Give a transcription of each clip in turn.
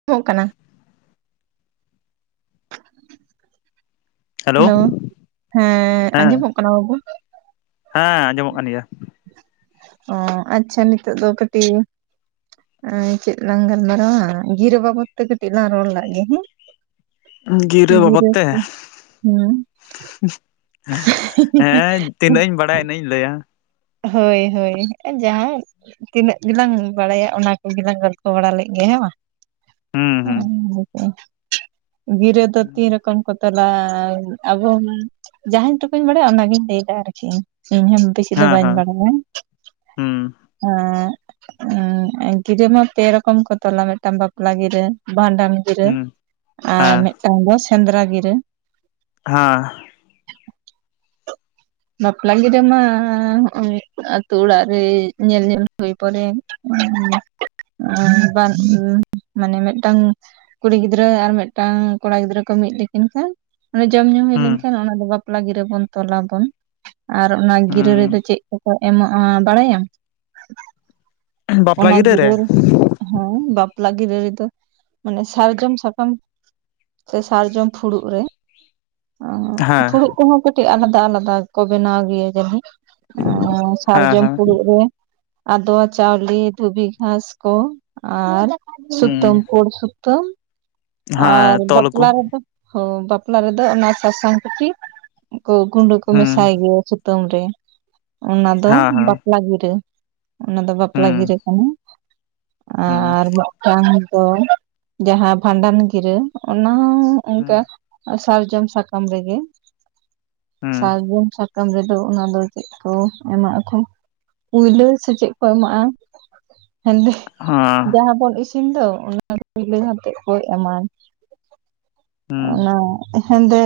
[unintelligible] ᱠᱟᱱᱟ? ᱦᱮᱞᱳ, ᱦᱮᱸ ᱟᱸᱡᱚᱢᱚᱜ ᱠᱟᱱᱟ ᱵᱟᱵᱩ? ᱦᱮᱸ ᱟᱸᱡᱚᱢᱚᱜ ᱠᱟᱱ ᱜᱮᱭᱟ ᱾ ᱚ ᱟᱪᱪᱷᱟ ᱱᱤᱛᱚᱜ ᱫᱚ ᱠᱟᱹᱴᱤᱡ ᱪᱮᱫ ᱞᱟᱝ ᱜᱟᱞᱢᱟᱨᱟᱣᱟ, ᱜᱤᱨᱟᱹ ᱵᱟᱵᱚᱛ ᱛᱮ ᱠᱟᱹᱴᱤᱡ ᱞᱟᱝ ᱨᱚᱲ ᱞᱟᱜ ᱜᱮ ᱦᱮᱸ ᱾ ᱜᱤᱨᱟᱹ ᱵᱟᱵᱚᱫ ᱛᱮ ᱦᱮᱸ ᱦᱮᱸ ᱛᱤᱱᱟᱹᱜ ᱤᱧ ᱵᱟᱲᱟᱭᱟ ᱤᱱᱟᱹᱜ ᱤᱧ ᱞᱟᱹᱭᱟ ᱾ ᱦᱳᱭ, ᱦᱳᱭ, ᱡᱟᱦᱟᱸ ᱾ ᱛᱤᱱᱟᱹᱜ ᱜᱮᱞᱟᱝ ᱵᱟᱲᱟᱭᱟ, ᱚᱱᱟ ᱠᱚᱜᱮᱞᱟᱝ ᱜᱚᱞᱯᱷᱚ ᱵᱟᱲᱟ ᱞᱮᱜ ᱜᱮᱭᱟ ᱦᱮᱸ ᱵᱟᱝ? ᱦᱩᱸ ᱦᱩᱸ ᱚ ᱜᱤᱨᱟ. ᱫᱚ ᱛᱤᱱ ᱨᱚᱠᱚᱢ ᱠᱚ? ᱛᱟᱞᱟ ᱟᱵᱚ ᱡᱟᱦᱟᱸᱧ ᱴᱩᱠᱩᱧ ᱵᱟᱲᱟᱭᱟ, ᱚᱱᱟᱜᱤᱧ ᱞᱟᱹᱭᱫᱟ ᱟᱨᱠᱤ ᱤᱧ ᱦᱚᱸ ᱜᱤᱨᱟᱹ ᱦᱮᱸ ᱵᱟᱹᱧ ᱦᱮᱸ ᱵᱟᱲᱟᱭᱟ, ᱦᱩᱸ ᱚᱸ ᱩᱢ, ᱜᱤᱨᱟᱹ ᱢᱟ ᱯᱮ ᱨᱚᱠᱚᱢ ᱠᱚ ᱛᱚᱞᱟ, ᱢᱤᱜᱴᱟᱝ ᱵᱟᱯᱞᱟ ᱜᱤᱨᱟᱹ, ᱵᱷᱟᱸᱰᱟᱱ ᱜᱤᱨᱟᱹ, ᱦᱩᱸ ᱟᱨ ᱦᱮᱸ ᱢᱤᱜᱴᱟᱝ ᱫᱚ ᱥᱮᱸᱫᱽᱨᱟ ᱜᱤᱨᱟᱹ ᱾ ᱦᱟᱸ, ᱵᱟᱯᱞᱟ ᱜᱤᱨᱟᱹ ᱢᱟ ᱦᱚᱜᱼᱚᱭ, ᱟᱛᱳ ᱚᱲᱟᱜ ᱨᱮ ᱧᱮᱞ, ᱧᱮᱞ ᱧᱮᱞ ᱦᱳᱭ ᱯᱚᱨᱮ ᱵᱟᱝ ᱢᱟᱱᱮ ᱢᱤᱜᱴᱟᱝ ᱠᱩᱲᱤ ᱜᱤᱫᱽᱨᱟᱹ ᱟᱨ ᱢᱤᱜᱴᱟᱝ ᱠᱚᱲᱟ ᱜᱤᱫᱽᱨᱟᱹ ᱠᱚ ᱢᱤᱫ ᱞᱮᱠᱤᱱ ᱠᱷᱟᱱ? ᱚᱱᱮ ᱡᱚᱢ ᱧᱩ ᱦᱩᱭ ᱦᱩᱸ ᱞᱮᱱᱠᱷᱟᱱ, ᱚᱱᱟ ᱫᱚ ᱵᱟᱯᱞᱟ ᱜᱤᱨᱟᱹ ᱵᱚᱱ ᱛᱚᱞᱟᱵᱚᱱ ᱟᱨ ᱚᱱᱟ ᱜᱤᱨᱟᱹ ᱨᱮᱫᱚ ᱪᱮᱫ ᱠᱚᱠᱚ, ᱮᱢᱟᱜᱼᱟ ᱵᱟᱲᱟᱭᱟᱢ? ᱚᱱᱟ ᱜᱤᱨᱟᱹ ᱨᱮ, ᱦᱮᱸ ᱵᱟᱯᱞᱟ ᱜᱤᱨᱟᱹ ᱨᱮᱫᱚ ᱢᱟᱱᱮ, ᱥᱟᱨᱡᱚᱢ ᱥᱟᱠᱟᱢ ᱾ ᱥᱮ ᱥᱟᱨᱡᱚᱢ ᱯᱷᱩᱲᱩᱜ ᱨᱮ? ᱚᱸ, ᱦᱮᱸ ᱯᱷᱩᱲᱩᱜ ᱠᱚᱦᱚᱸ ᱠᱟᱹᱴᱤᱡ ᱟᱞᱟᱫᱟ ᱟᱞᱟᱫᱟ ᱠᱚ ᱵᱮᱱᱟᱣ ᱜᱮᱭᱟ ᱡᱟᱹᱱᱤᱡ? ᱟᱸ, ᱦᱮᱸ ᱥᱟᱨᱡᱚᱢ ᱦᱮᱸ ᱯᱷᱩᱲᱩᱜ ᱨᱮ ᱟᱫᱚᱣᱟ ᱪᱟᱣᱞᱮ ᱫᱷᱩᱵᱤ ᱜᱷᱟᱥ ᱠᱚ, ᱟᱨ ᱦᱩᱸ ᱥᱩᱛᱟᱹᱢ ᱯᱳᱲ ᱥᱩᱛᱟᱹᱢ᱾ ᱛᱚ, ᱟᱨ ᱦᱮᱸ ᱛᱚᱞ ᱟᱠᱚ ᱵᱟᱯᱞᱟ ᱨᱮᱫᱚ ᱚᱸ, ᱵᱟᱯᱞᱟ ᱨᱮᱫᱚ ᱚᱱᱟ ᱥᱟᱥᱟᱝ ᱛᱮᱠᱤ, ᱠᱚ ᱜᱩᱸᱰᱟᱹ ᱠᱚ ᱦᱩᱸ ᱢᱮᱥᱟᱭ ᱜᱮᱭᱟ ᱾ ᱥᱩᱛᱟᱹᱢ ᱨᱮ ᱚᱱᱟ ᱫᱚ ᱦᱮᱸ ᱦᱮᱸ ᱵᱟᱯᱞᱟ ᱜᱤᱨᱟᱹ, ᱚᱱᱟ ᱫᱚ ᱵᱟᱯᱞᱟ ᱦᱩᱸ ᱜᱤᱨᱟᱹ ᱠᱟᱱᱟ ᱾ ᱦᱩᱸ ᱟᱨ ᱢᱤᱜᱴᱟᱝ ᱫᱚ, ᱡᱟᱦᱟᱸ ᱵᱷᱟᱸᱰᱟᱱ ᱜᱤᱨᱟᱹ ᱚᱱᱟ ᱦᱚᱸ ᱦᱩᱸ ᱚᱝᱠᱟ, ᱥᱟᱨᱡᱚᱢ ᱥᱟᱠᱟᱢ ᱨᱮᱜᱮ ᱦᱩᱸ ᱥᱟᱨᱡᱚᱢ ᱥᱟᱠᱟᱢ ᱨᱮᱫᱚ, ᱚᱱᱟ ᱫᱚ ᱪᱮᱫ ᱠᱚ ᱮᱢᱟᱜ ᱟᱠᱚ? ᱠᱩᱭᱞᱟᱹ ᱥᱮ ᱪᱮᱫ ᱠᱚ ᱮᱢᱟᱜᱼᱟ ᱾ ᱢᱮᱱᱫᱟᱹᱧ ᱦᱮᱸ ᱡᱟᱦᱟᱸ ᱵᱚᱱ ᱤᱥᱤᱱ ᱫᱚ, ᱚᱱᱟ ᱫᱚ [unintelligible] ᱠᱚ ᱮᱢᱟᱱ, ᱦᱩᱸ ᱚᱱᱟ ᱦᱮᱸᱫᱮ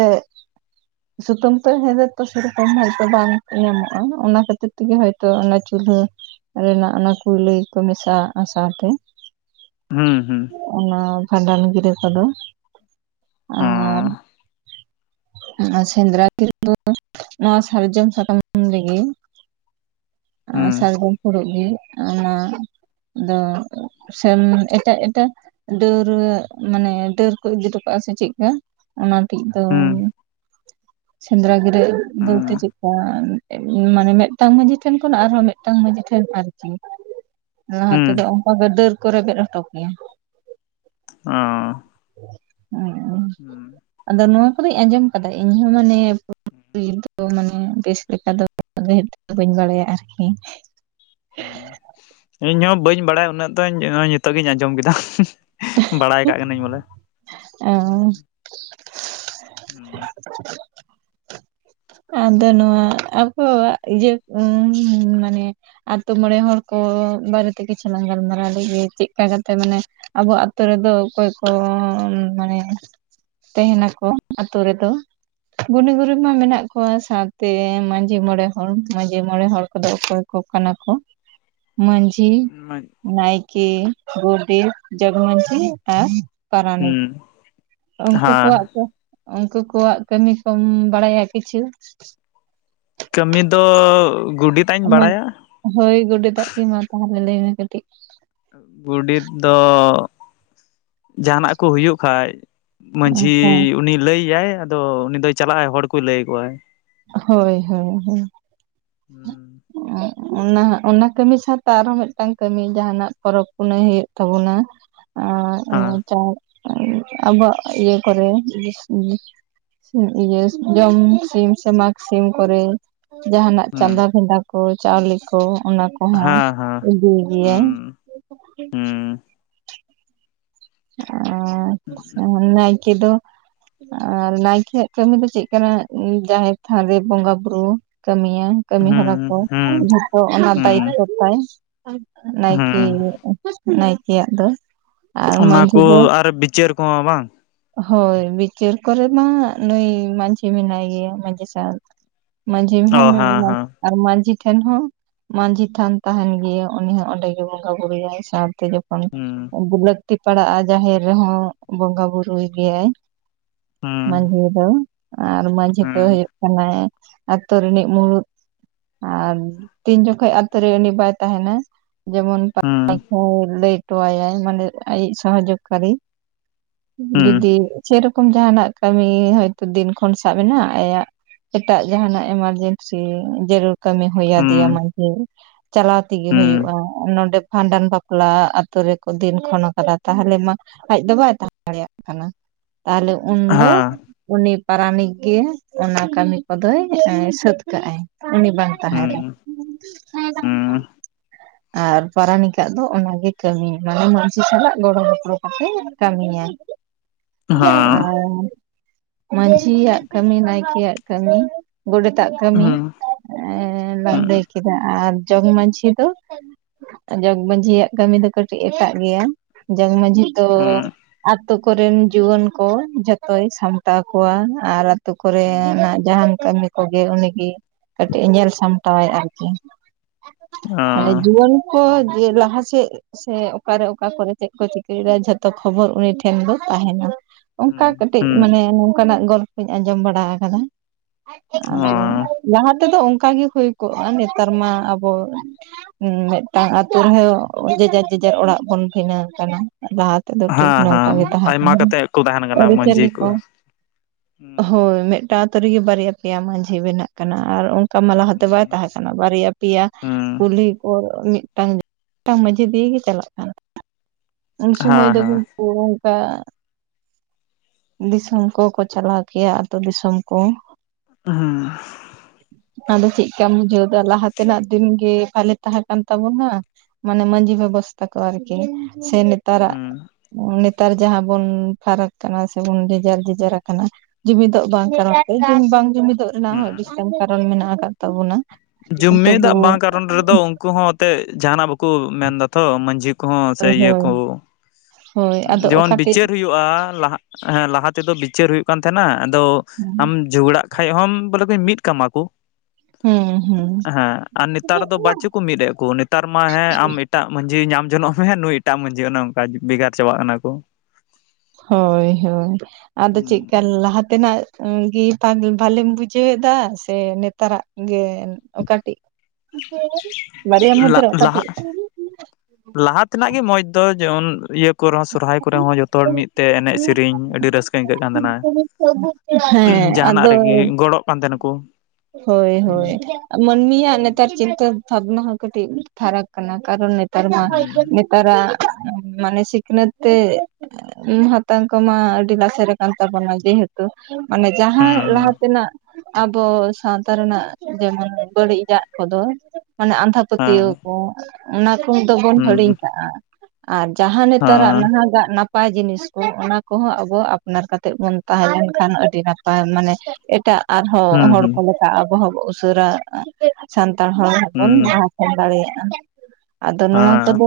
ᱥᱩᱛᱟᱹᱢ ᱛᱮ ᱦᱮᱸᱫᱮ ᱛᱚ, ᱥᱮᱨᱚᱠᱚᱢ ᱦᱚᱭᱛᱚ ᱵᱟᱝ ᱧᱟᱢᱚᱜᱼᱟ, ᱚᱱᱟ ᱠᱷᱟᱹᱛᱤᱨ ᱛᱤᱜᱤ ᱦᱚᱭᱛᱚ ᱚᱱᱟ ᱪᱩᱞᱦᱟᱹ ᱨᱮᱱᱟᱜ ᱚᱱᱟ ᱠᱩᱞᱟᱹᱭ ᱠᱩ ᱢᱮᱥᱟᱣᱟᱜᱼᱟ ᱥᱟᱶᱛᱮ᱾ ᱦᱩᱸ, ᱦᱩᱸ᱾ ᱚᱱᱟ ᱵᱷᱟᱸᱰᱟᱱ ᱜᱤᱨᱟᱹ ᱠᱚᱫᱚ, ᱦᱩᱸ ᱟᱨ ᱚᱱᱟ ᱥᱮᱸᱫᱽᱨᱟ ᱜᱤᱨᱟᱹ, ᱱᱚᱣᱟ ᱥᱟᱨᱡᱚᱢ ᱥᱟᱠᱟᱢ ᱨᱮᱜᱮ? [inaudible] [unintelligible] ᱯᱷᱩᱲᱩᱜ ᱜᱮ ᱚᱱᱟ ᱫᱚ, ᱥᱮᱢ ᱮᱴᱟᱜ ᱮᱴᱟᱜ ᱰᱟᱹᱨ ᱰᱷᱟᱣᱨᱟᱹᱜ, ᱢᱟᱱᱮ ᱰᱟᱹᱨ ᱠᱚ ᱤᱫᱤ ᱴᱚ ᱠᱟᱜᱼᱟ, ᱥᱮ ᱪᱮᱫᱠᱟ, ᱚᱱᱟ ᱴᱤᱡᱫᱚ ᱫᱚ? ᱦᱩᱸ ᱥᱮᱸᱫᱽᱨᱟ ᱜᱤᱨᱟᱹᱵᱚᱞᱛᱮ‌ ᱪᱮᱫᱠᱟ? ᱢᱟᱱᱮ ᱢᱤᱫᱴᱟᱝ ᱢᱟᱺᱡᱷᱤ ᱴᱷᱮᱱ ᱠᱷᱚᱱ, ᱟᱨᱦᱚᱸ ᱢᱤᱫᱴᱟᱝ ᱢᱟᱺᱡᱷᱤ ᱴᱷᱮᱱ ᱟᱨᱠᱤ ᱦᱩᱸ ᱞᱟᱦᱟ ᱦᱩᱸ ᱛᱮᱫᱚ ᱚᱱᱠᱟ ᱜᱮ, ᱰᱟᱹᱨ ᱠᱚ ᱨᱮᱵᱮᱫ ᱦᱚᱴᱚ ᱠᱮᱭᱟ? ᱚ, [inaudible] ᱦᱩᱸ, ᱟᱫᱚ ᱱᱚᱣᱟ ᱠᱚᱫᱚᱧ ᱟᱸᱡᱚᱢ ᱠᱟᱫᱟ, ᱤᱧᱦᱚᱸ ᱢᱟᱱᱮ ᱯᱩᱨᱟᱹᱯᱩᱨᱤ ᱫᱚ, ᱢᱟᱱᱮ ᱵᱮᱥ ᱞᱮᱠᱟ ᱫᱚ ᱟᱫᱚ ᱦᱮᱛᱳᱜ ᱫᱚ, ᱵᱟᱹᱧ ᱵᱟᱲᱟᱭᱟ ᱟᱨᱠᱤ? ᱦᱩ, ᱤᱧᱦᱚᱸ ᱵᱟᱹᱧ ᱵᱟᱲᱟᱭᱟ ᱩᱱᱟᱹᱜ ᱫᱚᱧ, ᱱᱤᱛᱚᱜ ᱜᱤᱧ ᱟᱸᱡᱚᱢ ᱠᱮᱫᱟ᱾ ᱵᱟᱲᱟᱭ ᱠᱟᱜ ᱠᱟᱹᱱᱟᱹᱧ ᱵᱚᱞᱮ ᱮᱸ, ᱦᱩᱸ, [inaudible] ᱟᱫᱚ ᱱᱚᱣᱟ ᱟᱵᱚᱣᱟᱜ ᱤᱭᱟᱹ ᱩᱸ ᱢᱟᱱᱮ ᱟᱛ ᱢᱚᱬᱮ ᱦᱚᱲ ᱠᱚ ᱵᱟᱨᱮ ᱛᱮ ᱠᱤᱪᱷᱩ ᱞᱟᱝ ᱜᱟᱞᱢᱟᱨᱟᱣ ᱞᱮᱜᱮ ᱪᱮᱫᱠᱟ ᱠᱟᱛᱮ ᱢᱟᱱᱮ ᱟᱵᱚ ᱟᱹᱛᱳ ᱨᱮᱫᱚ ᱚᱠᱚᱭ ᱠᱚ ᱢᱟᱱᱮ ᱛᱟᱸᱦᱮ ᱱᱟᱠᱚ ᱟᱛᱳ ᱨᱮᱫᱚ ᱜᱩᱱᱤ ᱜᱩᱨᱤᱵ ᱢᱟ ᱢᱮᱱᱟᱜ ᱠᱚᱣᱟ ᱥᱟᱶ ᱛᱮ ᱢᱟᱺᱡᱷᱤ ᱢᱚᱬᱮ ᱦᱚᱲ ᱢᱟᱺᱡᱷᱤ ᱢᱚᱬᱮ ᱦᱚᱲ ᱠᱚᱫᱚ ᱚᱠᱚᱭ ᱠᱚ ᱠᱟᱱᱟ ᱠᱚ? ᱢᱟᱺᱡᱷᱤ ᱱᱟᱭᱠᱮ ᱜᱳᱰᱮᱛ ᱡᱚᱜᱽ ᱢᱟᱺᱡᱷᱤ ᱟᱨ ᱯᱟᱨᱟᱱᱤᱠ ᱦᱩᱸ ᱩᱱᱠᱩ ᱦᱮᱸ ᱠᱚᱣᱟᱜ ᱠᱚ ᱩᱱᱠᱩ ᱠᱚᱣᱟᱜ ᱠᱟᱹᱢᱤ ᱠᱚᱢ ᱵᱟᱲᱟᱭᱟ ᱠᱤᱪᱷᱩ? ᱠᱟᱹᱢᱤ ᱫᱚ ᱜᱩᱰᱤᱛ ᱦᱳᱭ ᱜᱚᱰᱮᱛ ᱟᱜ ᱜᱮ ᱢᱟ ᱛᱟᱦᱞᱮ ᱞᱟᱹᱭ ᱢᱮ ᱠᱟᱹᱴᱤᱡ ᱾ ᱜᱚᱰᱮᱛ ᱫᱚ ᱡᱟᱦᱟ ᱱᱟᱜ ᱠᱚ ᱦᱩᱭᱩᱜ ᱠᱷᱟᱡ ᱢᱟᱺᱡᱷᱤ ᱦᱳᱭ ᱩᱱᱤ ᱞᱟᱹᱭ ᱟᱭᱭᱟᱭ ᱟᱫᱚ ᱩᱱᱤ ᱫᱚᱭ ᱪᱟᱞᱟᱜ ᱟᱭ ᱦᱚᱲ ᱠᱚᱭ ᱞᱟᱹᱭ ᱟᱠᱚᱣᱟᱭ ᱾ ᱦᱳᱭ ᱦᱳᱭ ᱦᱳᱭ ᱾ ᱦᱮᱸ ᱚᱱᱟ ᱚᱱᱟ ᱠᱟᱹᱢᱤ ᱥᱟᱶᱛᱮ ᱟᱨᱦᱚᱸ ᱢᱤᱫᱴᱟᱝ ᱠᱟᱹᱢᱤ ᱡᱟᱦᱟ ᱱᱟᱜ ᱯᱚᱨᱚᱵᱽ ᱯᱩᱱᱟᱹᱭ ᱦᱩᱭᱩᱜ ᱛᱟᱵᱚᱱᱟ᱾ ᱟᱨ ᱦᱩᱸ ᱚᱱᱮ ᱪᱟᱨ ᱟᱵᱚᱣᱟᱜ ᱤᱭᱟᱹ ᱠᱚᱨᱮ ᱤᱭᱟᱹᱥ ᱡᱚᱢ ᱥᱤᱢ ᱥᱮ ᱢᱟᱜᱽ ᱥᱤᱢ ᱠᱚᱨᱮ ᱡᱟᱦᱱᱟᱜ ᱪᱟᱸᱫᱟ ᱵᱷᱮᱫᱟ ᱠᱚ ᱪᱟᱣᱞᱮ ᱠᱚ ᱚᱱᱟ ᱠᱚ ᱠᱚᱦᱚᱸ ᱦᱮᱸ ᱦᱮᱸ ᱤᱫᱤᱭ ᱜᱮᱭᱟᱭ ᱦᱩᱸ ᱦᱩᱸ ᱟᱸ ᱪᱷᱟ ᱱᱟᱭᱠᱮ ᱫᱚ ᱟᱨ ᱱᱟᱭᱠᱮ ᱭᱟᱜ ᱠᱟᱹᱢᱤ ᱫᱚ ᱪᱮᱫ ᱠᱟᱱᱟ ᱡᱟᱦᱮᱨ ᱛᱷᱟᱱ ᱨᱮ ᱵᱚᱸᱜᱟ ᱵᱩᱨᱩ ᱠᱟᱹᱢᱤ ᱭᱟ᱾ ᱠᱟᱹᱢᱤ ᱦᱩᱸ ᱦᱚᱨᱟ ᱠᱚ ᱦᱩᱸ ᱡᱚᱛᱚ ᱚᱱᱟ ᱦᱩᱸ ᱫᱟᱭᱤᱛᱛᱚ ᱛᱟᱭ ᱱᱟᱭᱠᱮ ᱦᱩᱸ ᱱᱟᱭᱠᱮ ᱭᱟᱜ ᱫᱚ᱾ ᱟᱨ ᱚᱱᱟ ᱢᱟᱺᱡᱷᱤ ᱠᱚ ᱫᱚ ᱟᱨ ᱵᱤᱪᱟᱹᱨ ᱠᱚᱦᱚᱸ ᱵᱟᱝ? ᱦᱳᱭ ᱵᱤᱪᱟᱹᱨ ᱠᱚᱨᱮ ᱢᱟ ᱱᱩᱭ ᱢᱟᱺᱡᱷᱤ ᱢᱮᱱᱟᱭ ᱜᱮᱭᱟ ᱢᱟᱺᱡᱷᱤ ᱥᱟᱶ ᱢᱟᱺᱡᱷᱤ ᱚ ᱦᱚᱸ ᱦᱮᱸ ᱦᱮᱸ ᱟᱨ ᱢᱟᱺᱡᱷᱤ ᱴᱷᱮᱱ ᱦᱚᱸ ᱢᱟᱺᱡᱷᱤ ᱛᱷᱟᱱ ᱛᱟᱦᱮᱱ ᱜᱮᱭᱟ ᱩᱱᱤ ᱦᱚᱸ ᱚᱸᱰᱮ ᱜᱮᱭ ᱵᱚᱸᱜᱟ ᱵᱩᱨᱩᱭᱟᱭ ᱥᱟᱶᱛᱮ ᱡᱚ ᱦᱩᱸ ᱚᱱ ᱵᱤ ᱞᱟᱹᱠᱛᱤ ᱯᱟᱲᱟᱜᱼᱟ ᱡᱟᱦᱮᱨ ᱨᱮᱦᱚᱸ ᱵᱚᱸᱜᱟ ᱵᱩᱨᱩᱭ ᱜᱮᱭᱟᱭ᱾ ᱦᱩᱸ ᱢᱟᱺᱡᱷᱤ ᱫᱚ ᱟᱨ ᱢᱟᱺᱡᱷᱤ ᱦᱩᱸ ᱫᱚ ᱦᱩᱭᱩᱜ ᱦᱮᱱᱟᱭᱟ ᱟᱛᱳ ᱨᱤᱱᱤᱡ ᱢᱩᱬᱩᱫ ᱟᱨ ᱛᱤᱱ ᱡᱚᱠᱷᱚᱡ ᱟᱹᱛᱳ ᱨᱮ ᱩᱱᱤ ᱵᱟᱭ ᱛᱟᱦᱮᱱᱟ ᱡᱮᱢᱚᱱ ᱦᱩᱸ ᱞᱟᱹᱭ ᱦᱚᱴᱚᱭᱟᱭ ᱢᱟᱱᱮ ᱟᱭᱤᱡ ᱥᱚᱦᱚᱡᱳᱜ ᱠᱟᱨᱤ ᱡᱩᱫᱤ ᱥᱮᱨᱚᱠᱚᱢ ᱡᱟᱦᱟᱱᱟᱜ ᱠᱟᱹᱢᱤ ᱦᱳᱭᱛᱳ ᱫᱤᱱ ᱠᱷᱚᱱ ᱥᱟᱵ ᱮᱱᱟ ᱟᱭᱟᱜ ᱮᱴᱟᱜ ᱡᱟᱦᱟᱱᱟᱜ ᱮᱢᱟᱨᱡᱮᱱᱥᱤ ᱡᱟᱹᱨᱩᱲ ᱠᱟᱹᱢᱤ ᱦᱩᱭ ᱟᱫᱮᱭᱟ ᱢᱟᱺᱡᱷᱤ ᱪᱟᱞᱟᱣ ᱛᱮᱜᱮ ᱦᱩᱭᱩᱜᱼᱟ᱾ ᱱᱚᱸᱰᱮ ᱵᱷᱟᱸᱰᱟᱱ ᱵᱟᱯ ᱵᱟᱯᱞᱟ ᱟᱛᱳ ᱨᱮᱠᱚ ᱫᱤᱱ ᱠᱷᱚᱱᱚ ᱠᱟᱫᱟ ᱛᱟᱦᱚᱞᱮ ᱢᱟ ᱟᱡ ᱫᱚ ᱵᱟᱭ ᱛᱟᱦᱮᱸ ᱫᱟᱲᱮᱭᱟᱜ ᱠᱟᱱᱟ ᱛᱟᱦᱚᱞᱮ ᱩᱱ ᱫᱚ ᱩᱱᱤ ᱯᱟᱨᱟᱱᱤᱠ ᱜᱮ ᱚᱱᱟ ᱠᱟᱹᱢᱤ ᱠᱚᱫᱚᱭ ᱥᱟᱹᱛ ᱠᱟᱜ ᱟᱭ᱾ ᱩᱱᱤ ᱵᱟᱝ ᱛᱟᱦᱮ ᱨᱮ ᱟᱨ ᱯᱟᱨᱟᱱᱤᱠ ᱟᱜ ᱫᱚ ᱚᱱᱟᱜᱮ ᱠᱟᱹᱢᱤ ᱢᱟᱱᱮ ᱪᱟᱹᱥᱤ ᱥᱟᱞᱟᱜ ᱜᱚᱲᱚ ᱜᱚᱯᱚᱲᱚ ᱠᱚᱛᱮ ᱠᱟᱹᱢᱤᱭᱟᱭ ᱟᱨ ᱢᱟᱺᱡᱷᱤ ᱭᱟᱜ ᱠᱟᱹᱢᱤ, ᱱᱟᱭᱠᱮ ᱭᱟᱜ ᱠᱟᱹᱢᱤ, ᱜᱚᱰᱮᱛ ᱟᱜ ᱠᱟᱹᱢᱤ, ᱮ ᱞᱟᱝ ᱞᱟᱹᱭ ᱠᱮᱫᱟ ᱟᱨ ᱡᱚᱜᱽ ᱢᱟᱺᱡᱷᱤ ᱫᱚ? ᱡᱚᱜᱽ ᱢᱟᱺᱡᱷᱤ ᱭᱟᱜ ᱠᱟᱹᱢᱤ ᱫᱚ ᱠᱟᱹᱴᱤᱡ ᱮᱴᱟᱜ ᱜᱮᱭᱟ ᱡᱚᱜᱽ ᱢᱟᱺᱡᱷᱤ ᱛᱚ ᱟᱛᱳ ᱠᱚᱨᱮᱱ ᱡᱩᱣᱟᱹᱱ ᱠᱚ ᱡᱷᱚᱛᱚᱭ ᱥᱟᱢᱴᱟᱣ ᱠᱚᱣᱟ᱾ ᱟᱨ ᱟᱹᱛᱩ ᱠᱚ ᱨᱮᱱᱟᱜ ᱡᱟᱦᱟᱱ ᱠᱟᱹᱢᱤ ᱠᱚᱜᱮ ᱩᱱᱤ ᱜᱮ ᱠᱟᱹᱴᱤᱡᱼᱮ ᱧᱮᱞ ᱥᱟᱢᱴᱟᱣ ᱟᱭ ᱟᱨᱠᱤ᱾ ᱚ, ᱢᱟᱱᱮ ᱦᱩᱸ, ᱡᱩᱣᱟᱹᱱ ᱠᱚ ᱡᱮ ᱞᱟᱦᱟ ᱥᱮᱫ ᱥᱮ ᱚᱠᱟ ᱨᱮ ᱚᱠᱟ ᱠᱚᱨᱮ ᱪᱮᱫ ᱠᱚ ᱪᱤᱠᱟᱹᱭ ᱫᱟ ᱡᱷᱚᱛᱚ ᱠᱷᱚᱵᱚᱨ ᱩᱱᱤ ᱴᱷᱮᱱ ᱫᱚ ᱛᱟᱦᱮᱱᱟ᱾ ᱚᱱᱠᱟ ᱦᱩᱸ, ᱠᱟᱹᱴᱤᱡ ᱦᱩᱸ, ᱢᱟᱱᱮ ᱱᱚᱝᱠᱟᱱᱟᱜ ᱜᱚᱞᱯᱚᱧ ᱟᱸᱡᱚᱢ ᱵᱟᱲᱟ ᱟᱠᱟᱫᱟ ᱚ, ᱟᱫᱚ ᱞᱟᱦᱟ ᱛᱮᱫᱚ ᱚᱱᱠᱟᱜᱤ ᱦᱩᱭ ᱠᱚᱜᱼᱟ ᱱᱮᱛᱟᱨ ᱢᱟ ᱟᱵᱚ ᱦᱩᱸ ᱢᱤᱫᱴᱟᱝ ᱟᱛᱳ ᱨᱮᱦᱚᱸ ᱡᱮᱡᱟᱨ ᱡᱮᱡᱟᱨ ᱚᱲᱟᱜ ᱵᱚᱱ ᱵᱷᱤᱱᱟᱹ ᱠᱟᱱᱟ ᱞᱟᱦᱟ ᱛᱮᱫ ᱫᱚ ᱴᱷᱤᱠ ᱦᱮᱸ, ᱱᱚᱝᱠᱟ ᱦᱮᱸ, ᱜᱮ ᱛᱟᱦᱮᱸ ᱟᱭᱢᱟ ᱠᱟᱱᱟ ᱠᱟᱛᱮᱫ ᱠᱚ ᱛᱟᱦᱮᱱ ᱠᱟᱱᱟ ᱢᱟᱺᱡᱷᱤ ᱟᱹᱨᱤᱪᱟᱹᱞᱤ ᱠᱚ ᱦᱩᱸ, ᱦᱳᱭ ᱢᱤᱫᱴᱟᱝ ᱟᱛᱳ ᱨᱮᱜᱮ ᱵᱟᱨᱭᱟ ᱯᱮᱭᱟ ᱢᱟᱺᱡᱷᱤ ᱵᱮᱱᱟᱜ ᱠᱟᱱᱟ ᱟᱨ ᱚᱱᱠᱟ ᱢᱟ ᱞᱟᱦᱟᱛᱮ ᱵᱟᱭ ᱦᱩᱸ, ᱛᱟᱦᱮᱸ ᱵᱟᱨᱭᱟ ᱯᱮᱭᱟ ᱦᱩᱸ, ᱠᱩᱞᱦᱤ ᱠᱚ ᱢᱤᱫᱴᱟᱝ ᱢᱤᱫᱴᱟᱝ ᱢᱟᱺᱡᱷᱤ ᱫᱤᱭᱮ ᱜᱮ ᱪᱟᱞᱟᱜ ᱠᱟᱱ ᱩᱱ ᱥᱚᱢᱚᱭ ᱦᱮᱸ, ᱱᱩᱠᱩ ᱦᱮᱸ, ᱚᱱᱠᱟ ᱫᱤᱥᱚᱢ ᱠᱚᱠᱚ ᱪᱟᱞᱟᱣ ᱠᱮᱭᱟ ᱟᱛᱳ ᱫᱤᱥᱚᱢ ᱠᱚ ᱦᱩᱸ ᱟᱫᱚ ᱪᱮᱫ ᱠᱟᱢ ᱵᱩᱡᱷᱟᱹᱣ ᱫᱟ ᱞᱟᱦᱟ ᱛᱮᱱᱟᱜ ᱫᱤᱱ ᱜᱮ ᱵᱷᱟᱞᱮ ᱛᱟᱦᱮᱸ ᱠᱟᱱ ᱛᱟᱵᱚᱱᱟ? ᱢᱟᱱᱮ ᱢᱟᱹᱡᱷᱤ ᱵᱮᱵᱚᱥᱛᱟ ᱠᱚ ᱟᱨᱠᱤ ᱥᱮ ᱱᱮᱛᱟᱨᱟᱜ᱾ ᱦᱩᱸ, ᱱᱮᱛᱟᱨ ᱡᱟᱦᱟᱸ ᱵᱚᱱ ᱯᱷᱟᱨᱟᱠ ᱠᱟᱱᱟ ᱥᱮᱵᱚᱱ ᱡᱮᱡᱟᱨ ᱡᱮᱡᱟᱨ ᱟᱠᱟᱱᱟ᱾ ᱡᱩᱢᱤᱫᱚᱜ ᱵᱟᱝ ᱠᱟᱨᱚᱱ ᱛᱮ ᱵᱟᱝ ᱡᱩᱢᱤᱫᱚᱜ ᱨᱮᱱᱟᱜ ᱦᱚᱸ ᱟᱹᱰᱤ ᱦᱩᱸ᱾ ᱴᱟᱱ ᱠᱟᱨᱚᱱ ᱢᱮᱱᱟᱜ ᱟᱠᱟᱫ ᱛᱟᱵᱚᱱᱟ᱾ ᱛᱚᱵᱩ ᱡᱩᱤᱫᱟᱜ ᱵᱟᱝ ᱠᱟᱨᱚᱱ ᱨᱮᱫᱚ ᱩᱱᱠᱩ ᱦᱚᱸ ᱚᱛᱮ ᱡᱟᱦᱟᱱᱟᱜ ᱵᱟᱠᱚ ᱢᱮᱱᱫᱟ ᱛᱚ ᱢᱟᱺᱡᱷᱤ ᱠᱚ ᱦᱚᱸ ᱥᱮ ᱤᱭᱟᱹ ᱦᱳᱭ ᱠᱚ ᱦᱳᱭ ᱟᱫᱚ ᱡᱮᱢᱚᱱ ᱚᱠᱟᱴᱤᱡ ᱵᱤᱪᱟᱹᱨ ᱦᱩᱭᱩᱜᱼᱟ ᱞᱟᱦ ᱦᱮᱸ ᱞᱟᱦᱟ ᱛᱮᱫᱚ ᱵᱤᱪᱟᱹᱨ ᱦᱩᱭᱩᱜ ᱠᱟᱱ ᱛᱟᱦᱮᱱᱟ ᱟᱫᱚ ᱟᱢ ᱡᱷᱚᱜᱽᱲᱟᱜ ᱠᱷᱟᱡ ᱦᱚᱢ ᱵᱚᱞᱮ ᱢᱤᱫ ᱠᱟᱢᱟ ᱠᱚ ᱦᱩᱸ ᱦᱩᱸ ᱾ ᱦᱮᱸ ᱟᱨ ᱱᱮᱛᱟᱨ ᱫᱚ ᱵᱟᱪᱮᱫ ᱠᱚ ᱢᱤᱫᱮᱫ ᱠᱚ ᱱᱮᱛᱟᱨ ᱢᱟ ᱦᱮᱸ ᱟᱢ ᱮᱴᱟᱜ ᱢᱟᱺᱡᱷᱤᱭ ᱧᱟᱢ ᱡᱚᱱᱚᱜ ᱢᱮ ᱱᱩᱭ ᱮᱴᱟᱜ ᱢᱟᱺᱡᱷᱤ ᱚᱱᱮ ᱚᱱᱠᱟ ᱵᱷᱮᱜᱟᱨ ᱪᱟᱵᱟᱜ ᱠᱟᱱᱟ ᱠᱚ᱾ ᱦᱳᱭ-ᱦᱳᱭ᱾ ᱟᱫᱚ ᱪᱮᱫᱠᱟ ᱞᱟᱦᱟ ᱛᱮᱱᱟᱜ ᱜᱮ ᱵᱷᱟᱞᱮᱢ ᱵᱩᱡᱷᱟᱹᱣ ᱮᱫᱟ ᱥᱮ ᱱᱮᱛᱟᱨᱟᱜ? ᱜᱮ ᱚᱠᱟᱴᱤᱡ ᱵᱟᱹᱨᱭᱟ ᱢᱩᱫᱽᱨᱮ ᱞᱟᱦᱟ ᱚᱠᱟᱴᱤᱡ? ᱞᱟᱦᱟ ᱛᱮᱱᱟᱜ ᱜᱮ ᱢᱚᱸᱡᱽ ᱫᱚ ᱡᱮᱢᱚᱱ ᱤᱭᱟᱹ ᱠᱚᱨᱮ ᱦᱚᱸ ᱥᱚᱨᱦᱟᱭ ᱠᱚᱨᱮ ᱦᱚᱸ ᱡᱚᱛᱚ ᱦᱚᱲ ᱢᱤᱫᱛᱮ ᱮᱱᱮᱡ ᱥᱮᱨᱮᱧ ᱟᱹᱰᱤ ᱨᱟᱹᱥ ᱟᱹᱭᱠᱟᱹᱜ ᱠᱟᱱ ᱛᱟᱦᱮᱱᱟ ᱦᱮᱸ ᱡᱟᱦᱟᱱᱟᱜ ᱨᱮᱜᱮ ᱜᱚᱲᱚᱜ ᱠᱟᱱ ᱛᱟᱦᱮᱱᱟ ᱠᱚ᱾ ᱦᱳᱭ-ᱦᱳᱭ ᱦᱩᱸ ᱾ ᱢᱟᱹᱱᱢᱤᱭᱟᱜ ᱱᱮᱛᱟᱨ ᱪᱤᱱᱛᱟᱹ ᱵᱷᱟᱵᱽᱱᱟ ᱦᱚᱸ ᱠᱟᱹᱴᱤᱡ ᱯᱷᱟᱨᱟᱠ ᱠᱟᱱᱟ ᱠᱟᱨᱚᱱ ᱱᱮᱛᱟᱨ ᱢᱟ ᱦᱩᱸ ᱛᱟᱨᱟ, ᱢᱟᱱᱮ ᱥᱤᱠᱷᱱᱟᱹᱛ ᱛᱮ ᱦᱟᱛᱟᱝ ᱠᱚᱢᱟ ᱟᱹᱰᱤ ᱞᱟᱥᱮᱨ ᱟᱠᱟᱱ ᱛᱟᱵᱚᱱᱟ ᱡᱮᱦᱮᱛᱩ ᱢᱟᱱᱮ ᱦᱩᱸ ᱡᱟᱦᱟᱸ ᱞᱟᱦᱟ ᱦᱮᱸ ᱛᱮᱱᱟᱜ ᱟᱵᱚ ᱥᱟᱶᱛᱟ ᱨᱮᱱᱟᱜ ᱡᱮᱢᱚᱱ ᱵᱟᱹᱲᱤᱡᱟᱜ ᱠᱚᱫᱚ ᱢᱟᱱᱮ ᱟᱸᱫᱷᱟ ᱯᱟᱹᱛᱭᱟᱹᱣ ᱦᱮᱸ ᱠᱚ ᱚᱱᱟ ᱠᱚᱫᱚ ᱵᱚᱱ ᱦᱤᱲᱤᱧ ᱦᱮᱸ ᱠᱟᱜᱼᱟ᱾ ᱟᱨ ᱡᱟᱦᱟᱸ ᱱᱮᱛᱟᱨᱟᱜ ᱦᱮᱸ ᱱᱟᱦᱟᱜᱟᱜ ᱱᱟᱯᱟᱜ ᱱᱟᱯᱟᱭ ᱡᱤᱱᱤᱥ ᱠᱚ ᱚᱱᱟ ᱠᱚᱦᱚᱸ ᱟᱵᱚ ᱟᱯᱱᱟᱨ ᱠᱟᱛᱮᱫ ᱵᱚᱱ ᱛᱟᱦᱮᱸᱞᱱᱠᱷᱟᱱ ᱟᱹᱰᱤ ᱱᱟᱯᱟᱭ ᱢᱟᱱᱮ ᱮᱴᱟᱜ ᱟᱨᱦᱚᱸ ᱦᱩᱸ ᱦᱚᱲ ᱦᱩᱸ ᱠᱚ ᱞᱮᱠᱟ ᱟᱵᱚ ᱦᱚᱸ ᱵᱚ ᱩᱥᱟᱹᱨᱟᱼᱟ ᱥᱟᱱᱛᱟᱲ ᱦᱚᱲ ᱦᱚᱵᱚᱱ ᱦᱩᱸ ᱢᱟ ᱥᱮᱱ ᱫᱟᱲᱮᱭᱟᱜᱼᱟ ᱟᱫᱚ ᱱᱚᱣᱟ ᱦᱮᱸ ᱠᱚᱫᱚ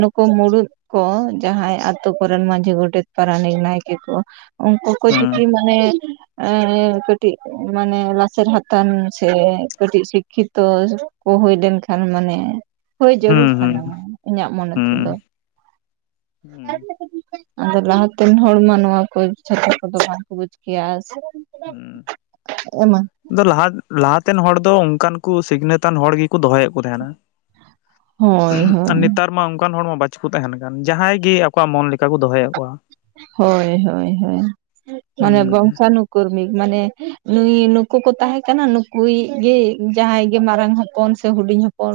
ᱱᱩᱠᱩ ᱢᱩᱲᱩᱫ ᱠᱚ ᱡᱟᱦᱟᱸᱭ ᱟᱛᱳ ᱠᱚᱨᱮᱱ ᱢᱟᱺᱡᱷᱤ ᱜᱚᱰᱮᱛ ᱯᱟᱨᱟᱱᱤᱠ ᱱᱟᱭᱠᱮ ᱠᱚ ᱩᱱᱠᱩ ᱠᱚ ᱦᱩᱸ ᱡᱫᱤ ᱢᱟᱱᱮ ᱠᱟᱹᱴᱤᱡ ᱢᱟᱱᱮ ᱪᱮᱨ ᱦᱟᱛᱟᱱ ᱥᱮ ᱠᱟᱹᱴᱤᱡ ᱥᱤᱠᱠᱷᱤᱛᱚ ᱠᱚ ᱦᱩᱭ ᱞᱮᱱᱠᱷᱟᱱ ᱢᱟᱱᱮ ᱦᱳᱭ ᱦᱩᱸ ᱡᱟᱹᱨᱩᱲ ᱦᱩᱸ ᱠᱟᱱᱟ ᱤᱧᱟᱹᱜ ᱢᱚᱱᱮ ᱦᱩᱸ ᱛᱮᱫᱚ᱾ ᱦᱩᱸ ᱟᱫᱚ ᱞᱟᱦᱟᱛᱮᱱ ᱦᱚᱲ ᱢᱟ ᱱᱚᱣᱟ ᱠᱚ ᱪᱷᱟᱛᱟ ᱠᱚᱫᱚ ᱵᱟᱝᱠᱚ ᱵᱩᱡᱽ ᱠᱮᱭᱟᱥᱮ ᱾ ᱦᱩᱸ ᱾ ᱟᱫᱚ ᱞᱟᱦᱟ ᱞᱟᱦᱟᱛᱮᱱ ᱦᱚᱲ ᱫᱚ ᱚᱱᱠᱟᱱ ᱠᱚ ᱥᱤᱠᱷᱱᱟᱹᱛᱟᱱ ᱦᱚᱲ ᱜᱮᱠᱚ ᱫᱚᱦᱚᱭᱮᱫ ᱠᱚ ᱛᱟᱦᱮᱸᱱᱟ ᱾ ᱦᱳᱭ ᱟᱨ ᱦᱳᱭ ᱱᱮᱛᱟᱨ ᱢᱟ ᱚᱱᱠᱟᱱ ᱦᱚᱲ ᱢᱟ ᱵᱟᱪ ᱩ ᱛᱟᱦᱮᱱ ᱠᱟᱱ ᱡᱟᱦᱟᱸᱭ ᱜᱮ ᱟᱠᱚᱣᱟᱜ ᱢᱚᱱ ᱞᱮᱠᱟ ᱠᱚ ᱫᱚᱦᱚᱭᱮᱫ ᱠᱚᱣᱟ ᱾ ᱦᱳᱭ, ᱦᱳᱭ-ᱦᱳᱭ ᱢᱟᱱᱮ ᱦᱩᱸ ᱵᱚᱝᱥᱟᱱ ᱠᱚᱨᱢᱤ ᱢᱟᱱᱮ ᱱᱩᱭ ᱱᱩᱠᱩ ᱠᱚ ᱛᱟᱦᱮᱸ ᱠᱟᱱᱟ ᱱᱩᱠᱩᱤᱡ ᱜᱮ ᱡᱟᱦᱟᱸᱭ ᱜᱮ ᱢᱟᱨᱟᱝ ᱦᱚᱯᱚᱱ ᱥᱮ ᱦᱩᱰᱤᱧ ᱦᱚᱯᱚᱱ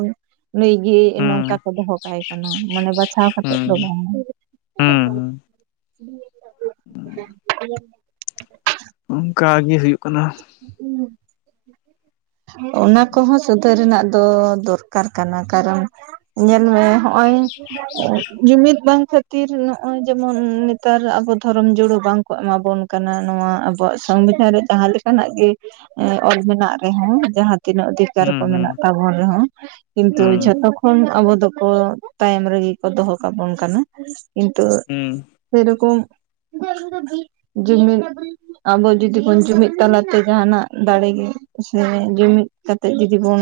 ᱱᱩᱭ ᱜᱮ ᱦᱩᱸ ᱱᱚᱝᱠᱟ ᱠᱚ ᱫᱚᱦᱚ ᱠᱟᱭ ᱠᱟᱱᱟ ᱢᱟᱱᱮ ᱵᱟᱪᱷᱟᱣ ᱠᱟᱛᱮᱫ ᱦᱩᱸ ᱫᱚ ᱵᱟᱝ ᱾ [inaudible] ᱦᱩᱸ ᱦᱩᱸ ᱚᱱᱠᱟᱜᱤ ᱦᱩᱭᱩᱜ ᱠᱟᱱᱟ᱾ ᱚᱱᱟ ᱠᱚᱦᱚᱸ ᱥᱩᱫᱷᱟᱹᱨ ᱨᱮᱱᱟᱜ ᱛᱚ ᱫᱚᱨᱠᱟᱨ ᱠᱟᱱᱟ ᱠᱟᱨᱚᱱ ᱧᱮᱞ ᱢᱮ ᱱᱚᱜᱼᱚᱭ ᱡᱩᱢᱤᱫ ᱵᱟᱝ ᱠᱷᱟᱹᱛᱤᱨ ᱱᱚᱜᱼᱚᱭ ᱡᱮᱢᱚᱱ ᱱᱮᱛᱟᱨ ᱟᱵᱚ ᱫᱷᱳᱨᱳᱢ ᱡᱩᱲᱩᱹ ᱵᱟᱝ ᱠᱚ ᱮᱢᱟ ᱵᱚᱱ ᱠᱟᱱᱟ ᱱᱚᱣᱟ ᱟᱵᱚᱣᱟᱜ ᱥᱚᱝᱵᱤᱫᱷᱟᱱ ᱨᱮ ᱡᱟᱦᱟᱸ ᱞᱮᱠᱟᱱᱟᱜ ᱜᱮ ᱚᱞ ᱢᱮᱱᱟᱜ ᱨᱮᱦᱚᱸ ᱡᱟᱦᱟᱸᱦ ᱛᱤᱱᱟᱹᱜ ᱚᱫᱷᱤᱠᱟᱨ ᱦᱩᱸ ᱠᱚ ᱦᱩᱸ ᱢᱮᱱᱟᱜ ᱛᱟᱵᱚᱱ ᱨᱮᱦᱚᱸ ᱠᱤᱱᱛᱩ ᱦᱩᱸ ᱡᱷᱚᱛᱚ ᱠᱷᱚᱱ ᱟᱵᱚ ᱫᱚᱠᱚ ᱛᱟᱭᱚᱢ ᱨᱮᱜᱮ ᱠᱚ ᱫᱚᱦᱚ ᱠᱟᱵᱚᱱ ᱠᱟᱱᱟ᱾ ᱠᱤᱱᱛᱩ ᱦᱩᱸ᱾ ᱥᱮᱨᱚᱠᱚᱢ ᱡᱩᱢᱤᱫ ᱟᱵᱚ ᱡᱩᱫᱤᱵᱚᱱ ᱡᱩᱢᱤᱫ ᱛᱟᱞᱟᱛᱮ ᱡᱟᱦᱟᱱᱟᱜ ᱫᱟᱲᱮ ᱜᱮ ᱥᱮ ᱡᱩᱢᱤᱫ ᱠᱟᱛᱮᱜ ᱡᱩᱚᱫᱤᱵᱚᱱ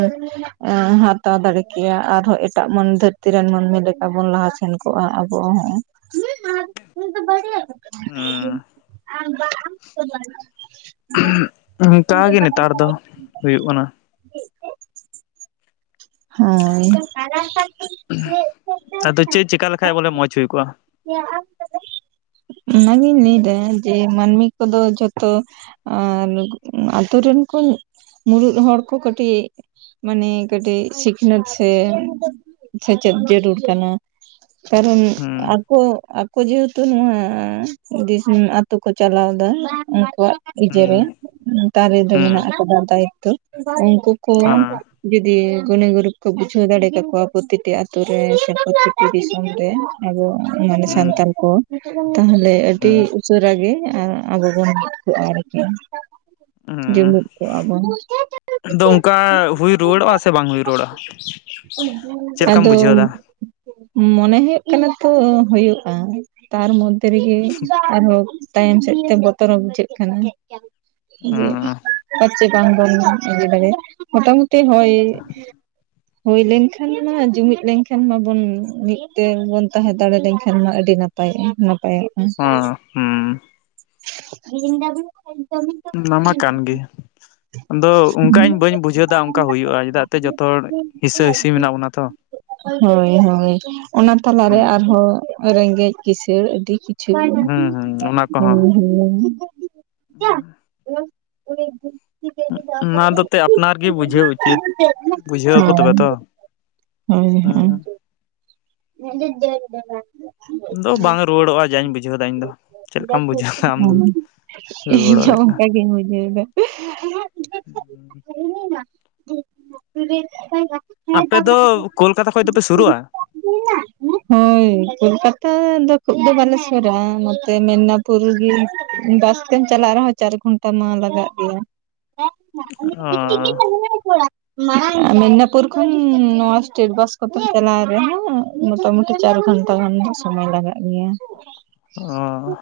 ᱦᱟᱛᱟᱣ ᱫᱟᱲᱮ ᱠᱮᱭᱟ ᱟᱨᱦᱚᱸ ᱮᱴᱟᱜ ᱢᱟᱹᱱ ᱫᱷᱟᱹᱨᱛᱤ ᱨᱮᱱ ᱢᱟᱹᱱᱢᱤ ᱞᱮᱠᱟ ᱵᱚᱱ ᱞᱟᱦᱟ ᱥᱮᱱ ᱠᱚᱜᱼᱟ ᱟᱵᱚ ᱦᱚᱸ᱾ ᱫᱚ ᱵᱟᱹᱲ ᱦᱩᱸ ᱚᱱᱠᱟᱜ ᱜᱮ ᱱᱮᱛᱟᱨ ᱫᱚ ᱦᱩᱭᱩᱜ ᱠᱟᱱᱟ᱾ [unintelligible] ᱟᱫᱚ ᱪᱮᱫ ᱪᱮᱠᱟ ᱞᱮᱠᱷᱟᱡ ᱵᱚᱞᱮ ᱢᱚᱸᱡᱽ ᱦᱩᱭ ᱠᱚᱜᱼᱟ? ᱚᱱᱟ ᱜᱤᱧ ᱞᱟᱹᱭ ᱫᱟ ᱡᱮ ᱢᱟᱹᱱᱢᱤ ᱠᱚᱫᱚ ᱡᱷᱚᱛᱚ ᱟᱨ ᱟᱛᱳ ᱨᱮᱱ ᱠᱚ ᱢᱩᱬᱩᱫ ᱦᱚᱲ ᱠᱚ ᱠᱟᱹᱴᱤᱡ ᱢᱟᱱᱮ ᱠᱟᱹᱴᱤᱡ ᱥᱤᱠᱷᱱᱟᱹᱛ ᱥᱮ ᱥᱮᱪᱮᱫ ᱡᱟᱹᱨᱩᱲ ᱠᱟᱱᱟ ᱾ ᱠᱟᱨᱚᱱ ᱦᱩᱸ ᱟᱠᱚ ᱟᱠᱚ ᱡᱮᱦᱮᱛᱩ ᱱᱚᱣᱟ ᱫᱤᱥᱚᱢ ᱟᱛᱳ ᱠᱚ ᱪᱟᱞᱟᱣ ᱫᱟ᱾ ᱩᱱᱠᱩᱣᱟᱜ ᱤᱭᱮ ᱦᱩᱸ ᱨᱮ ᱛᱟᱨᱮᱱ ᱦᱩᱸ ᱢᱮᱱᱟᱜ ᱠᱚᱫᱟ ᱫᱟᱭᱤᱛᱚ ᱾ ᱩᱱᱠᱩ ᱠᱚ ᱦᱮᱸ ᱡᱩᱫᱤ ᱜᱩᱱᱤ ᱜᱩᱨᱤᱵᱽ ᱠᱚ ᱵᱩᱡᱷᱟᱹᱣ ᱫᱟᱲᱮ ᱠᱟ ᱠᱚᱣᱟ ᱯᱨᱚᱛᱤᱴᱤ ᱟᱛᱳ ᱨᱮ ᱥᱮ ᱯᱨᱚᱛᱤᱴᱤ ᱫᱤᱥᱚᱢ ᱨᱮ ᱾ ᱟᱵᱚ ᱢᱟᱱᱮ ᱦᱩᱸ ᱥᱟᱱᱛᱟᱲ ᱠᱚ ᱛᱟᱦᱚᱞᱮ ᱟᱹᱰᱤ ᱦᱩᱸ ᱩᱥᱟᱹᱨᱟ ᱜᱮ ᱟᱵᱚ ᱵᱚᱱ ᱟᱨᱠᱤ ᱡᱩᱢᱤᱫ ᱠᱚᱜᱼᱟ ᱵᱚᱱ ᱾ ᱟᱫᱚ ᱚᱱᱠᱟ ᱦᱩᱭ ᱨᱩᱣᱟᱹᱲᱚᱜᱼᱟ ᱥᱮ ᱵᱟᱝ ᱦᱩᱭ ᱨᱩᱣᱟᱹᱲᱚᱜᱼᱟ ᱾ ᱪᱮᱫ ᱞᱮᱠᱟᱢ ᱟᱫᱚ ᱵᱩᱡᱷᱟᱹᱣ ᱮᱫᱟ? ᱢᱚᱱᱮ ᱦᱩᱭᱩᱜ ᱠᱟᱱᱟ ᱛᱚ ᱦᱩᱭᱩᱜᱼᱟ ᱾ ᱛᱟᱨ ᱢᱚᱫᱽᱫᱷᱮ ᱨᱮᱜᱮ ᱟᱨᱦᱚᱸ ᱛᱟᱭᱚᱢ ᱥᱮᱫ ᱛᱮ ᱵᱚᱛᱚᱨᱚ ᱵᱩᱡᱷᱟᱹᱜ ᱠᱟᱱᱟ ᱡᱮ ᱦᱚᱸ [unintelligible] ᱢᱚᱴᱟ-ᱢᱩᱴᱤ ᱦᱚᱭ ᱾ ᱦᱩᱭ ᱞᱮᱱᱠᱷᱟᱱ ᱢᱟ ᱡᱩᱢᱤᱫ ᱞᱮᱱᱠᱷᱟᱱ ᱢᱟ ᱵᱚᱱ ᱢᱤᱫᱴᱟᱹᱝ ᱵᱚᱱ ᱛᱟᱦᱮᱸ ᱫᱟᱲᱮ ᱞᱮᱱᱠᱷᱟᱱ ᱢᱟ ᱟᱹᱰᱤ ᱱᱟᱯᱟᱭᱼᱟ, ᱱᱟᱯᱟᱭᱚᱜᱼᱟ ᱾ ᱦᱩᱸ [unintelligible] ᱚᱱᱟ ᱢᱟ ᱠᱟᱱ ᱜᱮ ᱟᱫᱚ ᱚᱱᱠᱟ ᱤᱧ ᱵᱟᱹᱧ ᱵᱩᱡᱷᱟᱹᱣ ᱮᱫᱟ ᱚᱱᱠᱟ ᱦᱩᱭᱩᱜᱼᱟ ᱪᱮᱫᱟᱜ ᱛᱮ ᱡᱚᱛ ᱦᱚᱲ ᱦᱤᱥᱟᱹ ᱦᱤᱥᱤ ᱢᱮᱱᱟᱜ ᱵᱚᱱᱟ ᱛᱚ ᱾ ᱦᱚᱭ ᱦᱚᱭ ᱚᱱᱟ ᱛᱟᱞᱟᱨᱮ ᱦᱩᱸ ᱟᱨᱦᱚᱸ ᱨᱮᱸᱜᱮᱡ ᱠᱤᱥᱬ ᱟᱹᱰᱤ ᱠᱤᱪᱷᱩ ᱦᱮᱸ ᱦᱩᱸ ᱚᱱᱟ ᱦᱮᱸ ᱠᱚᱦᱚᱸ [inaudible] ᱚᱱᱟ ᱫᱚ ᱛᱮ ᱟᱯᱱᱟᱨ ᱜᱮ ᱵᱩᱡᱷᱟᱹᱣ ᱩᱪᱤᱛ [unintelligible] ᱵᱩᱡᱷᱟᱹᱣ ᱟᱠᱚ ᱦᱮᱸ ᱛᱚᱵᱮ ᱛᱚ ᱦᱚᱭ ᱦᱮᱸ ᱾ [inaudible] ᱫᱚ ᱵᱟᱝ ᱨᱩᱣᱟᱹᱲᱚᱜᱼᱟ ᱡᱟᱧ ᱵᱩᱡᱷᱟᱹᱣ ᱫᱟ ᱤᱧᱫᱚ ᱾ ᱪᱮᱫ ᱞᱮᱠᱟᱢ ᱵᱩᱡᱷᱟᱹᱣ ᱫᱟ ᱟᱢᱫᱚ? ᱦᱳᱭ ᱤᱧ ᱦᱚᱸ ᱚᱱᱠᱟ ᱜᱮᱧ ᱵᱩᱡᱷᱟᱹᱣᱟ ᱫᱟ ᱾ [inaudible] ᱟᱯᱮ ᱫᱚ ᱠᱳᱞᱠᱟᱛᱟ ᱠᱷᱚᱱ ᱫᱚᱯᱮ ᱥᱩᱨᱩᱜᱼᱟ? [inaudible] ᱦᱚᱭ ᱠᱳᱞᱠᱟᱛᱟ ᱫᱚ ᱠᱷᱩᱵ ᱫᱚ ᱵᱟᱞᱮ ᱥᱚᱨᱟ ᱾ ᱱᱚᱛᱮ ᱢᱮᱱᱟᱯᱩᱨ ᱜᱮ ᱵᱟᱥ ᱛᱮᱢ ᱪᱟᱞᱟᱜ ᱨᱮᱦᱚᱸ ᱪᱟᱨ ᱜᱷᱚᱱᱴᱟ ᱢᱟ ᱞᱟᱜᱟᱜ ᱜᱮᱭᱟ ᱾ ᱦᱚᱸ ᱢᱮᱫᱽᱱᱟᱯᱩᱨ ᱠᱷᱚᱱ ᱱᱚᱣᱟ ᱥᱴᱮᱴ ᱵᱟᱥ ᱠᱚᱛᱮ ᱪᱟᱞᱟᱶ ᱨᱮᱦᱚ ᱾ ᱢᱚᱴᱟ ᱢᱩᱩᱴᱤ ᱪᱟᱨ ᱜᱷᱚᱱᱴᱟ ᱜᱟᱱᱟᱜ ᱥᱚᱢᱥᱚᱭ ᱞᱟᱜᱟᱜ ᱜᱮᱭᱟ ᱾ [inaudible]